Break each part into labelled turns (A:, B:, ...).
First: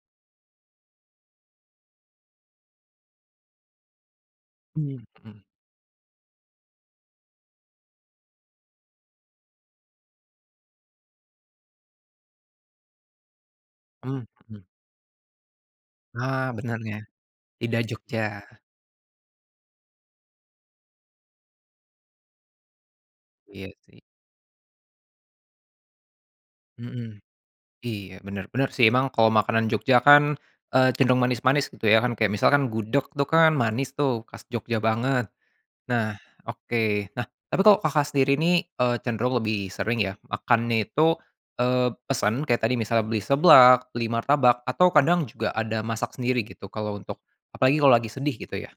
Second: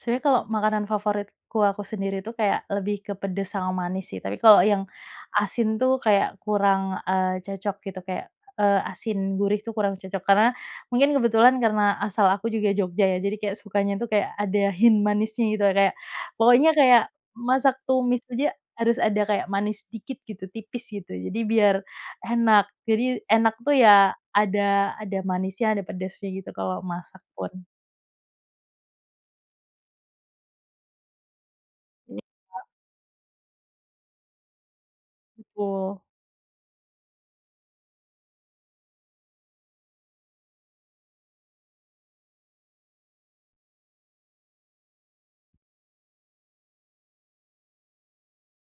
A: Sebenarnya kalau makanan favoritku, aku sendiri itu kayak, lebih ke pedes sama manis, sih. Tapi, kalau yang
B: Mmm, mhm.
A: asin tuh, kayak kurang, eee, cocok gitu, kayak, eee, asin gurih itu kurang cocok. Karena mungkin kebetulan, karena asal aku juga Jogja, ya, jadi kayak sukanya tuh
B: Mmm,
A: kayak,
B: mhm.
A: ada hint manisnya gitu, ya, kayak
B: Ah,
A: pokoknya
B: benernya,
A: kayak, masak
B: lidah Jogja.
A: tumis aja harus ada kayak manis dikit, gitu, tipis, gitu. Jadi biar enak, jadi enak
B: Iya,
A: tuh,
B: sih.
A: ya, ada ada manisnya, ada pedasnya, gitu, kalau
B: Mhm.
A: masak pun.
B: Iya, benar, benar sih, emang kalau makanan Jogja kan, eee, cenderung manis-manis, gitu ya, kan,
A: Iya,
B: kayak
A: Kak.
B: misalkan gudeg tuh, kan, manis tuh, khas Jogja banget.
A: Betul.
B: Nah, oke, nah, tapi kalau Kakak sendiri nih, eee, cenderung lebih sering ya, makannya itu, eee, pesen, kayak tadi misalnya beli seblak, beli martabak, atau kadang juga ada masak sendiri, gitu, kalau untuk apalagi kalau lagi sedih, gitu ya?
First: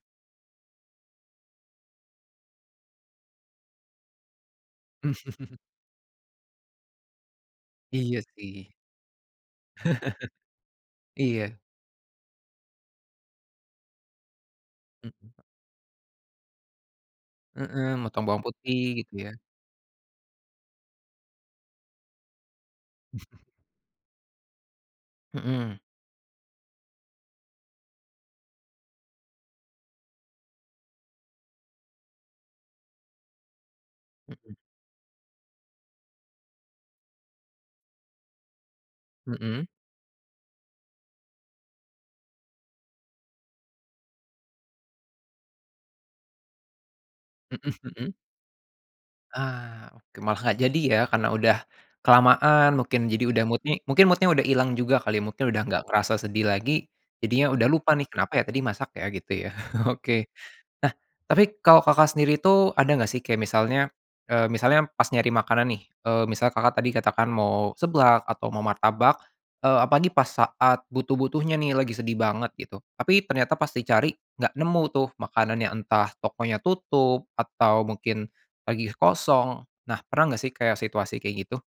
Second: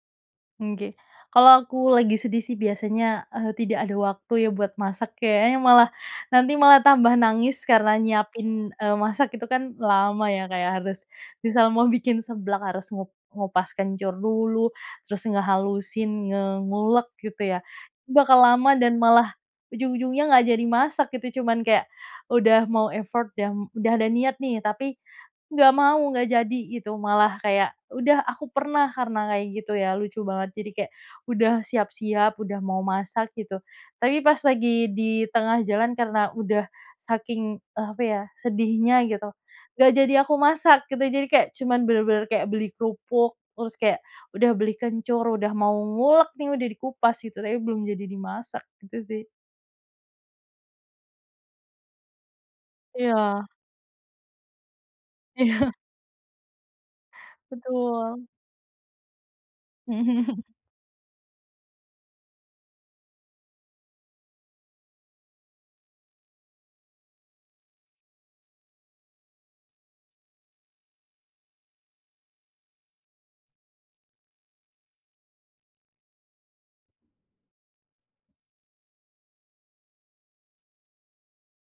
A: Nggih. Kalau aku lagi sedih sih, biasanya, eee, tidak ada waktu ya, buat masak, kayaknya, malah nanti malah tambah nangis karena
B: Iya, sih.
A: nyiapin, eee, masak, itu kan, lama ya, kayak harus
B: Iya.
A: misal mau bikin seblak harus ngup ngupas kencur dulu, terus
B: Mhm.
A: ngehalusin, nge ngulek gitu ya,
B: Heeh, makan
A: bakal
B: bawang
A: lama
B: putih,
A: dan
B: gitu ya?
A: malah, ujung-ujungnya nggak jadi masak, gitu. Cuman kayak, udah mau effort, ya, udah ada niat nih, tapi nggak
B: Mhm.
A: mau, nggak jadi, gitu, malah, kayak udah aku pernah karena kayak gitu ya, lucu banget. Jadi kayak, udah siap-siap, udah mau masak, gitu. Tapi pas
B: Mhm.
A: lagi di tengah jalan karena udah saking, eee, apa ya, sedihnya, gitu,
B: Mhm?
A: nggak jadi aku masak, gitu. Jadi kayak, cuman bener-bener kayak, beli kerupuk, terus kayak, udah beli kencur, udah mau ngulek nih, udah dikupas, gitu. Tapi
B: Mhm
A: belum jadi
B: mhm.
A: dimasak, gitu sih.
B: Ah, oke, malah nggak jadi, ya? Karena udah kelamaan mungkin, jadi udah,
A: Iya.
B: mood-nya mungkin mood-nya udah ilang juga kali, mungkin udah
A: Iya.
B: nggak kerasa sedih lagi, jadinya udah lupa nih,
A: Betul.
B: "Kenapa ya? Tadi masak ya?" Gitu ya? Oke. Nah, tapi kalau Kakak sendiri itu, ada nggak sih? Kayak misalnya, eee, misalnya pas nyari makanan nih, eee, misal Kakak tadi katakan mau seblak, atau mau martabak, eee, apalagi pas saat butuh-butuhnya nih, lagi sedih banget, gitu. Tapi ternyata pas di cari, nggak nemu tuh, makanannya, entah tokonya tutup atau mungkin lagi kosong. Nah, pernah enggak sih, kayak, situasi kayak gitu?